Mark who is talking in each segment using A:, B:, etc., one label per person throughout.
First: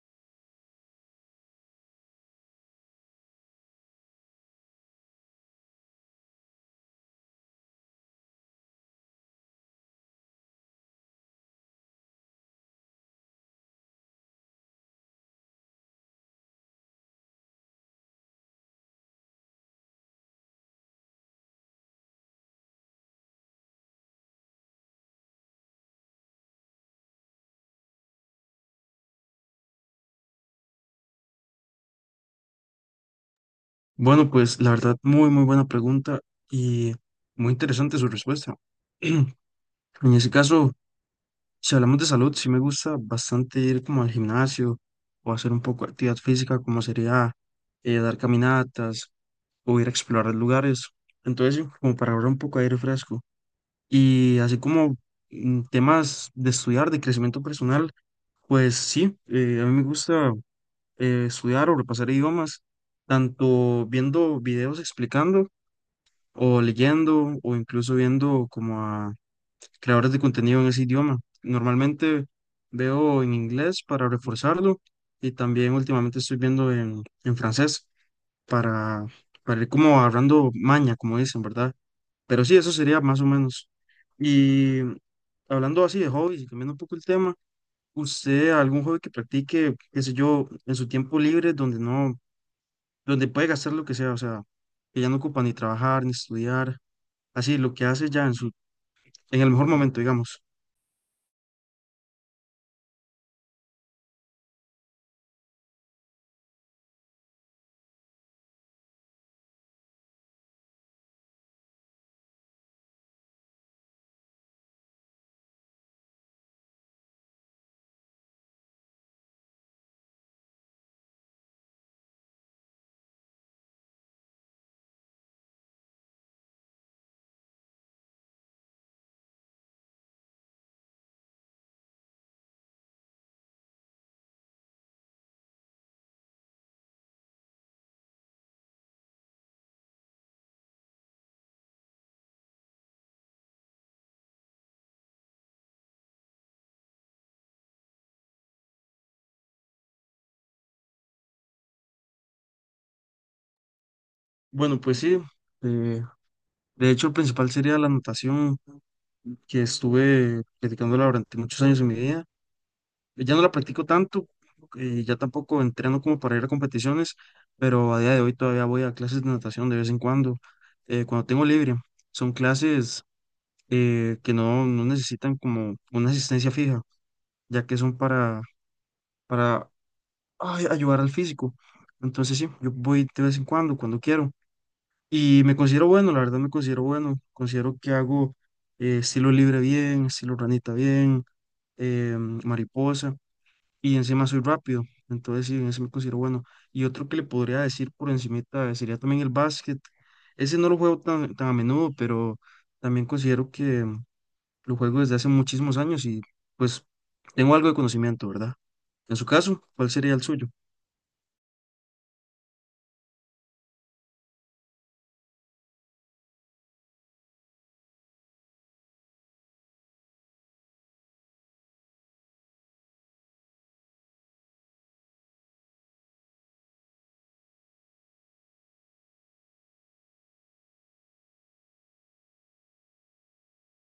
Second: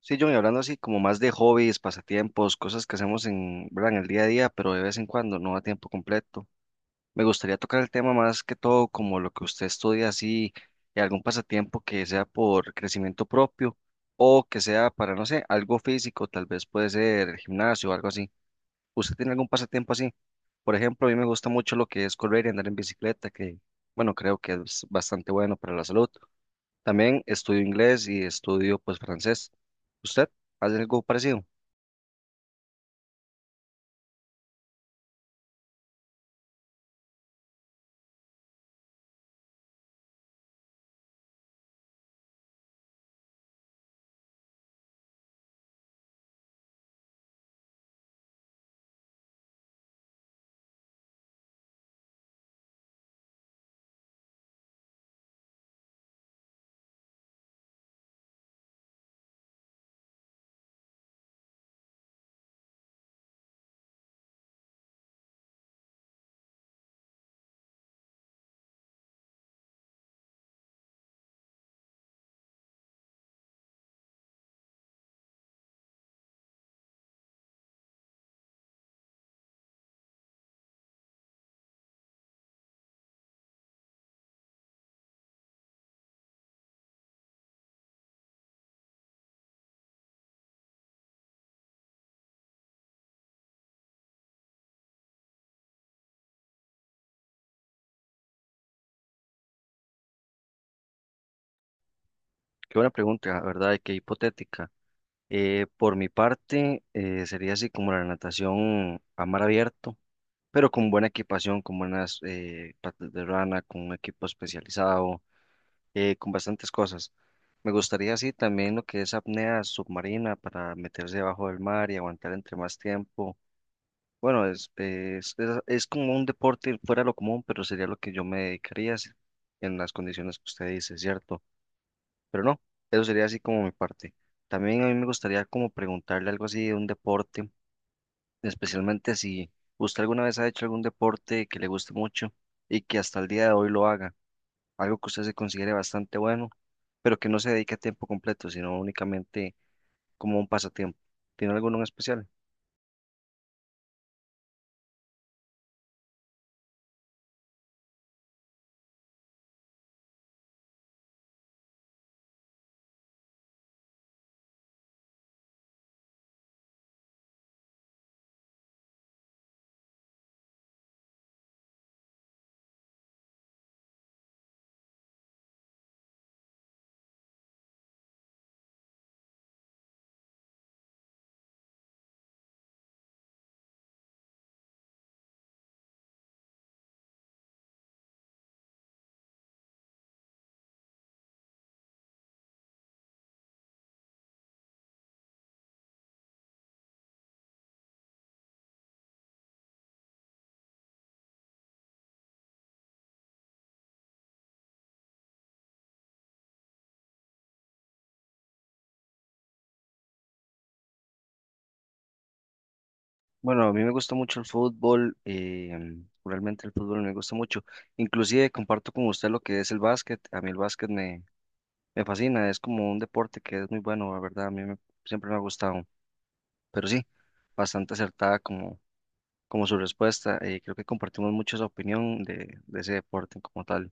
A: Sí, John, y hablando así como más de hobbies, pasatiempos, cosas que hacemos en, ¿verdad? En el día a día, pero de vez en cuando, no a tiempo completo. Me gustaría tocar el tema más que todo como lo que usted estudia así, y algún pasatiempo que sea por crecimiento propio o que sea para, no sé, algo físico, tal vez puede ser el gimnasio o algo así. ¿Usted tiene algún pasatiempo así? Por ejemplo, a mí me gusta mucho lo que es correr y andar en bicicleta, que bueno, creo que es bastante bueno para la salud. También estudio inglés y estudio pues francés. ¿Usted hace algo parecido?
B: Bueno, pues la verdad, muy buena pregunta y muy interesante su respuesta. En ese caso, si hablamos de salud, sí me gusta bastante ir como al gimnasio o hacer un poco de actividad física, como sería dar caminatas o ir a explorar lugares. Entonces, sí, como para ahorrar un poco de aire fresco. Y así como temas de estudiar, de crecimiento personal, pues sí, a mí me gusta estudiar o repasar idiomas, tanto viendo videos explicando o leyendo o incluso viendo como a creadores de contenido en ese idioma. Normalmente veo en inglés para reforzarlo y también últimamente estoy viendo en francés para, para ir como agarrando maña, como dicen, ¿verdad? Pero sí, eso sería más o menos. Y hablando así de hobbies y cambiando un poco el tema, ¿usted algún hobby que practique, qué sé yo, en su tiempo libre, donde no, donde puede gastar lo que sea, o sea, que ya no ocupa ni trabajar, ni estudiar? Así lo que hace ya en su, en el mejor momento, digamos.
A: Qué buena pregunta, la ¿verdad? Y qué hipotética. Por mi parte, sería así como la natación a mar abierto, pero con buena equipación, con buenas patas de rana, con un equipo especializado, con bastantes cosas. Me gustaría así también lo que es apnea submarina para meterse debajo del mar y aguantar entre más tiempo. Bueno, es como un deporte fuera de lo común, pero sería lo que yo me dedicaría en las condiciones que usted dice, ¿cierto? Pero no, eso sería así como mi parte. También a mí me gustaría como preguntarle algo así de un deporte, especialmente si usted alguna vez ha hecho algún deporte que le guste mucho y que hasta el día de hoy lo haga, algo que usted se considere bastante bueno, pero que no se dedique a tiempo completo, sino únicamente como un pasatiempo. ¿Tiene alguno en especial?
B: Bueno, pues sí, eh, de hecho, el principal sería la natación que estuve practicándola durante muchos años en mi vida. Ya no la practico tanto, ya tampoco entreno como para ir a competiciones, pero a día de hoy todavía voy a clases de natación de vez en cuando, cuando tengo libre. Son clases que no necesitan como una asistencia fija, ya que son para ayudar al físico. Entonces sí, yo voy de vez en cuando, cuando quiero. Y me considero bueno, la verdad me considero bueno. Considero que hago estilo libre bien, estilo ranita bien, mariposa, y encima soy rápido. Entonces sí, en ese me considero bueno. Y otro que le podría decir por encimita sería también el básquet. Ese no lo juego tan a menudo, pero también considero que lo juego desde hace muchísimos años y pues tengo algo de conocimiento, ¿verdad? En su caso, ¿cuál sería el suyo?
A: Bueno, a mí me gusta mucho el fútbol, realmente el fútbol me gusta mucho. Inclusive comparto con usted lo que es el básquet. A mí el básquet me fascina, es como un deporte que es muy bueno, la verdad, siempre me ha gustado. Pero sí, bastante acertada como su respuesta. Creo que compartimos mucho esa opinión de ese deporte como tal.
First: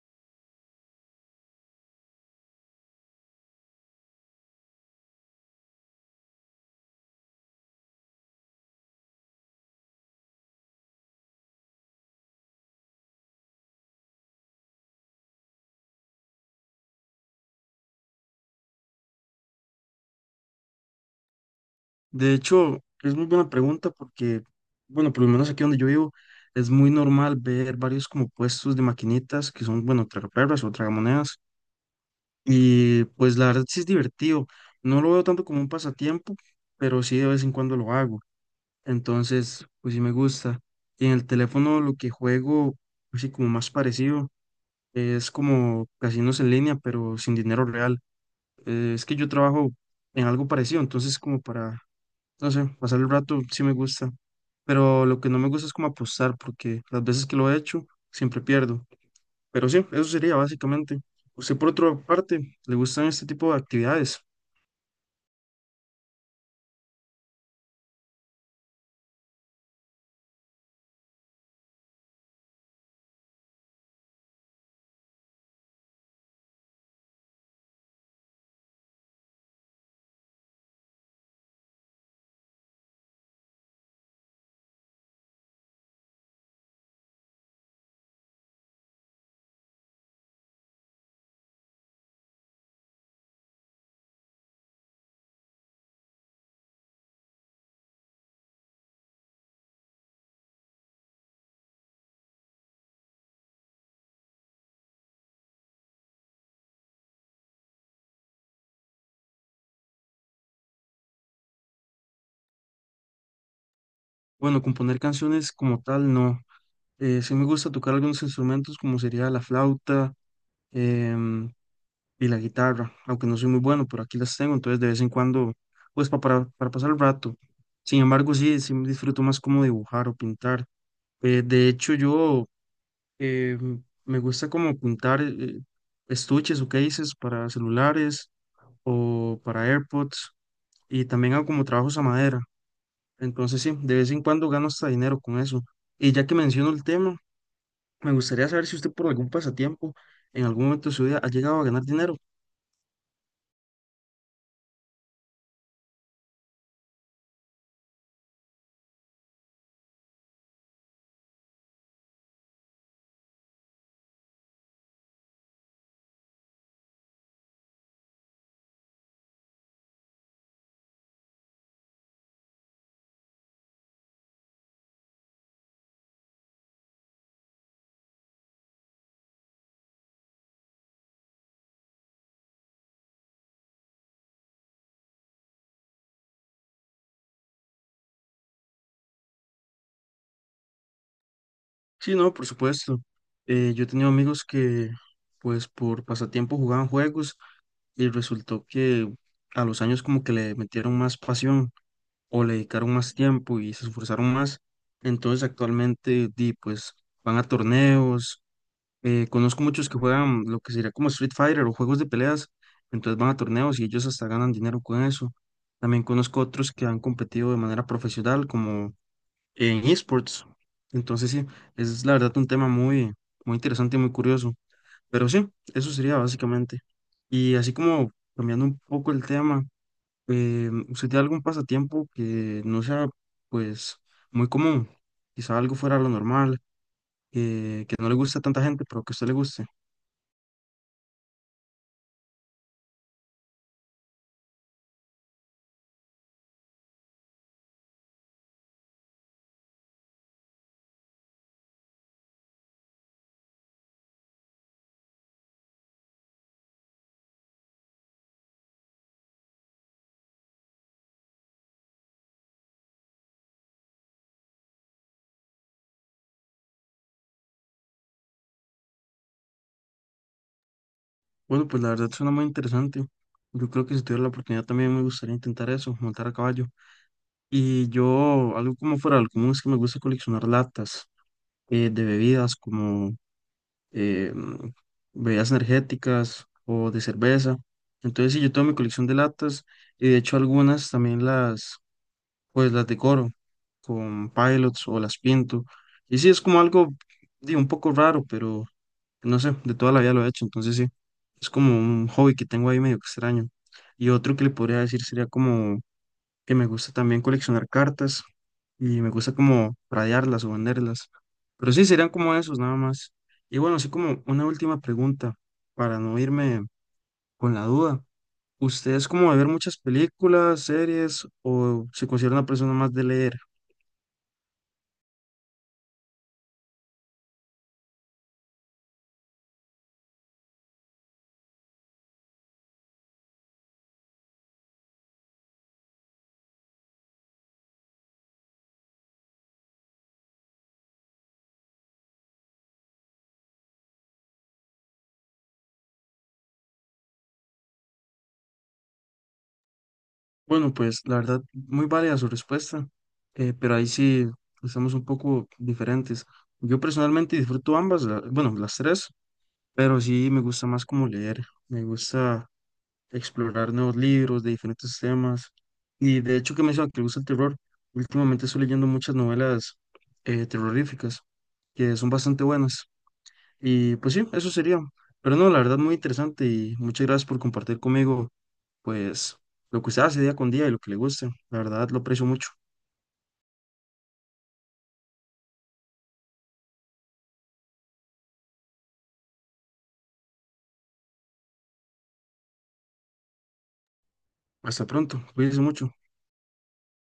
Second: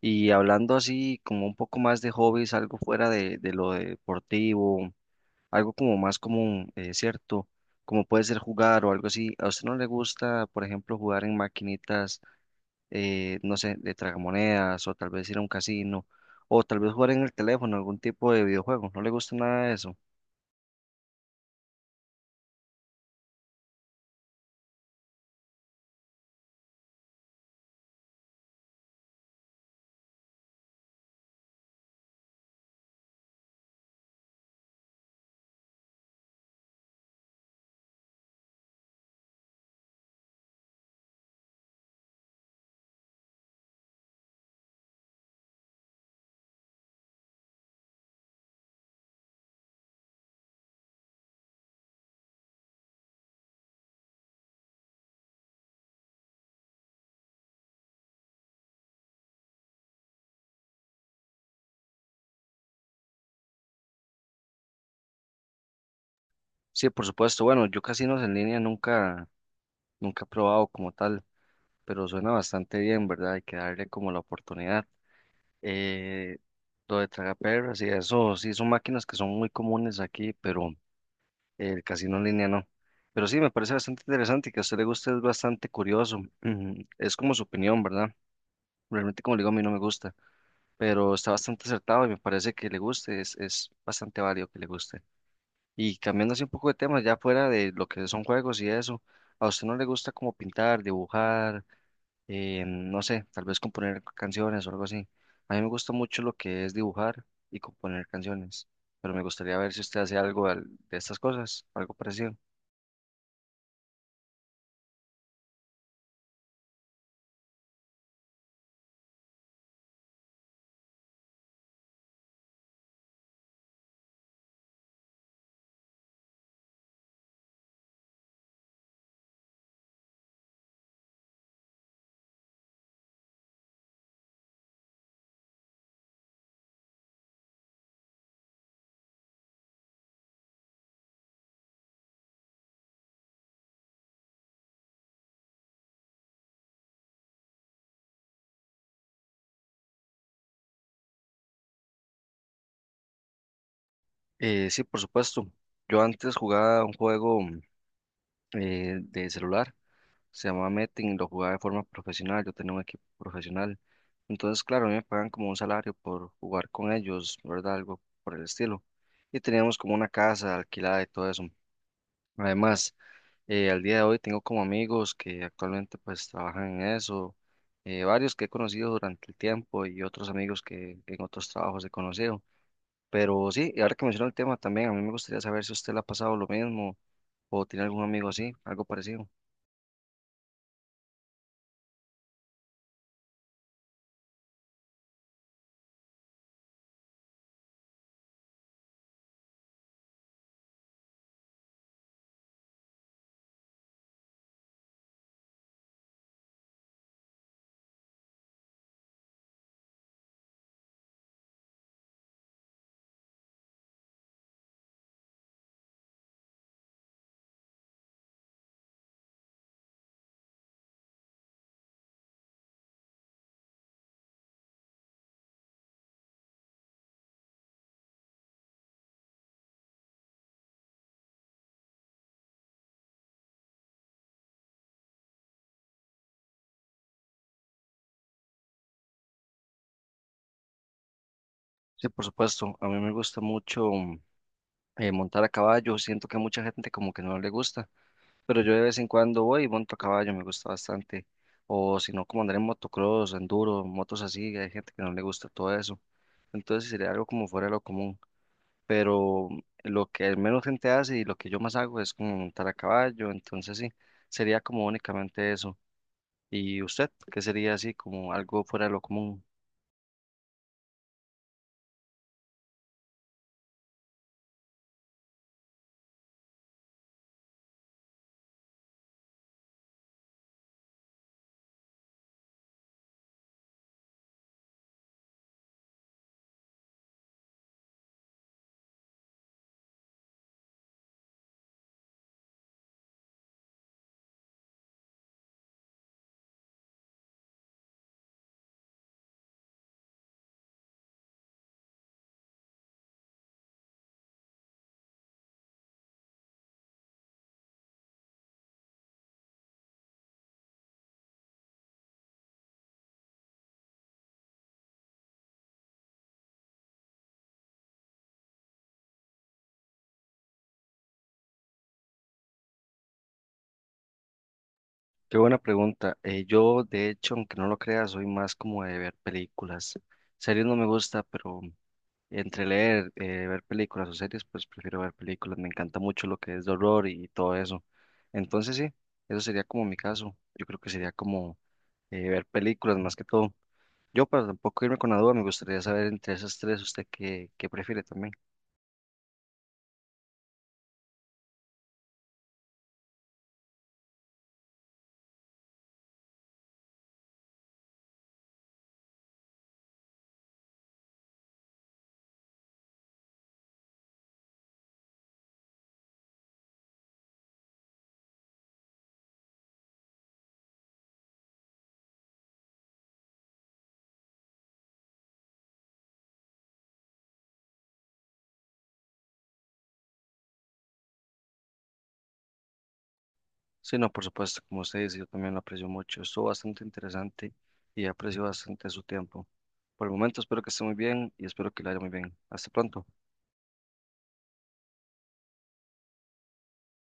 A: Y hablando así como un poco más de hobbies, algo fuera de lo deportivo, algo como más común, ¿cierto? Como puede ser jugar o algo así. ¿A usted no le gusta, por ejemplo, jugar en maquinitas, no sé, de tragamonedas o tal vez ir a un casino o tal vez jugar en el teléfono, algún tipo de videojuego? ¿No le gusta nada de eso?
B: De hecho, es muy buena pregunta porque, bueno, por lo menos aquí donde yo vivo, es muy normal ver varios como puestos de maquinitas que son, bueno, tragaperras o tragamonedas. Y pues la verdad sí es divertido. No lo veo tanto como un pasatiempo, pero sí de vez en cuando lo hago. Entonces, pues sí me gusta. Y en el teléfono lo que juego, así como más parecido, es como casinos en línea, pero sin dinero real. Es que yo trabajo en algo parecido, entonces como para no sé, pasar el rato sí me gusta, pero lo que no me gusta es como apostar, porque las veces que lo he hecho siempre pierdo. Pero sí, eso sería básicamente. Usted por otra parte, ¿le gustan este tipo de actividades?
A: Sí, por supuesto. Bueno, yo casinos en línea nunca he probado como tal, pero suena bastante bien, ¿verdad? Hay que darle como la oportunidad. Eh, lo de tragaperras y eso, sí, son máquinas que son muy comunes aquí, pero… El casino en línea no. Pero sí, me parece bastante interesante y que a usted le guste es bastante curioso. Ujú, es como su opinión, ¿verdad? Realmente, como le digo, a mí no me gusta, pero está bastante acertado y me parece que le guste, es bastante válido que le guste. Y cambiando así un poco de tema, ya fuera de lo que son juegos y eso, ¿a usted no le gusta como pintar, dibujar, no sé, tal vez componer canciones o algo así? A mí me gusta mucho lo que es dibujar y componer canciones, pero me gustaría ver si usted hace de estas cosas, algo parecido.
B: Bueno, componer canciones como tal, no. Sí me gusta tocar algunos instrumentos como sería la flauta em, y la guitarra, aunque no soy muy bueno, pero aquí las tengo, entonces de vez en cuando, pues para pasar el rato. Sin embargo, sí disfruto más como dibujar o pintar. De hecho, yo eh, me gusta como pintar estuches o cases para celulares o para AirPods y también hago como trabajos a madera. Entonces sí, de vez en cuando gano hasta dinero con eso. Y ya que menciono el tema, me gustaría saber si usted por algún pasatiempo en algún momento de su vida ha llegado a ganar dinero.
A: Sí, por supuesto. Yo antes jugaba un juego, de celular, se llamaba Metin, lo jugaba de forma profesional, yo tenía un equipo profesional. Entonces, claro, a mí me pagan como un salario por jugar con ellos, ¿verdad? Algo por el estilo. Y teníamos como una casa alquilada y todo eso. Además, al día de hoy tengo como amigos que actualmente pues trabajan en eso, varios que he conocido durante el tiempo y otros amigos que en otros trabajos he conocido. Pero sí, y ahora que mencionó el tema también, a mí me gustaría saber si usted le ha pasado lo mismo o tiene algún amigo así, algo parecido.
B: Sí, no, por supuesto. Yo he tenido amigos que pues por pasatiempo jugaban juegos y resultó que a los años como que le metieron más pasión. O le dedicaron más tiempo y se esforzaron más. Entonces actualmente di, pues van a torneos. Conozco muchos que juegan lo que sería como Street Fighter o juegos de peleas. Entonces van a torneos y ellos hasta ganan dinero con eso. También conozco otros que han competido de manera profesional como en esports. Entonces sí, es la verdad un tema muy interesante y muy curioso. Pero sí, eso sería básicamente. Y así como cambiando un poco el tema. Usted tiene algún pasatiempo que no sea, pues, muy común? Quizá algo fuera de lo normal, que no le guste a tanta gente, pero que a usted le guste.
A: Sí, por supuesto, a mí me gusta mucho, montar a caballo, siento que a mucha gente como que no le gusta, pero yo de vez en cuando voy y monto a caballo, me gusta bastante. O si no, como andar en motocross, enduro, motos así, hay gente que no le gusta todo eso. Entonces sí sería algo como fuera de lo común, pero lo que menos gente hace y lo que yo más hago es como montar a caballo, entonces sí, sería como únicamente eso. ¿Y usted qué sería así como algo fuera de lo común?
B: Bueno, pues la verdad suena muy interesante. Yo creo que si tuviera la oportunidad también me gustaría intentar eso, montar a caballo. Y yo, algo como fuera de lo común es que me gusta coleccionar latas de bebidas como eh, mm, bebidas energéticas o de cerveza. Entonces, sí, yo tengo mi colección de latas y de hecho algunas también las pues las decoro con Pilots o las pinto. Y sí, es como algo, digo, un poco raro, pero no sé, de toda la vida lo he hecho, entonces sí, es como un hobby que tengo ahí medio extraño. Y otro que le podría decir sería como que me gusta también coleccionar cartas y me gusta como rayarlas o venderlas. Pero sí, serían como esos nada más. Y bueno, así como una última pregunta para no irme con la duda. ¿Usted es como de ver muchas películas, series o se considera una persona más de leer?
A: Qué buena pregunta. Yo, de hecho, aunque no lo crea, soy más como de ver películas. Series no me gusta, pero entre leer, ver películas o series, pues prefiero ver películas. Me encanta mucho lo que es de horror y todo eso. Entonces sí, eso sería como mi caso. Yo creo que sería como ver películas más que todo. Yo, para tampoco irme con la duda, me gustaría saber entre esas tres, ¿usted qué prefiere también?
B: Bueno, pues la verdad, muy válida su respuesta, pero ahí sí estamos un poco diferentes. Yo personalmente disfruto ambas, bueno, las tres, pero sí me gusta más como leer, me gusta explorar nuevos libros de diferentes temas. Y de hecho que menciona que le gusta el terror, últimamente estoy leyendo muchas novelas terroríficas que son bastante buenas. Y pues sí, eso sería. Pero no, la verdad, muy interesante y muchas gracias por compartir conmigo, pues, lo que usted hace día con día y lo que le guste. La verdad, lo aprecio mucho.
A: Sí, no, por supuesto, como usted dice, yo también lo aprecio mucho. Estuvo bastante interesante y aprecio bastante su tiempo. Por el momento, espero que esté muy bien y espero que le vaya muy bien. Hasta pronto.
B: Hasta pronto, cuídense mucho.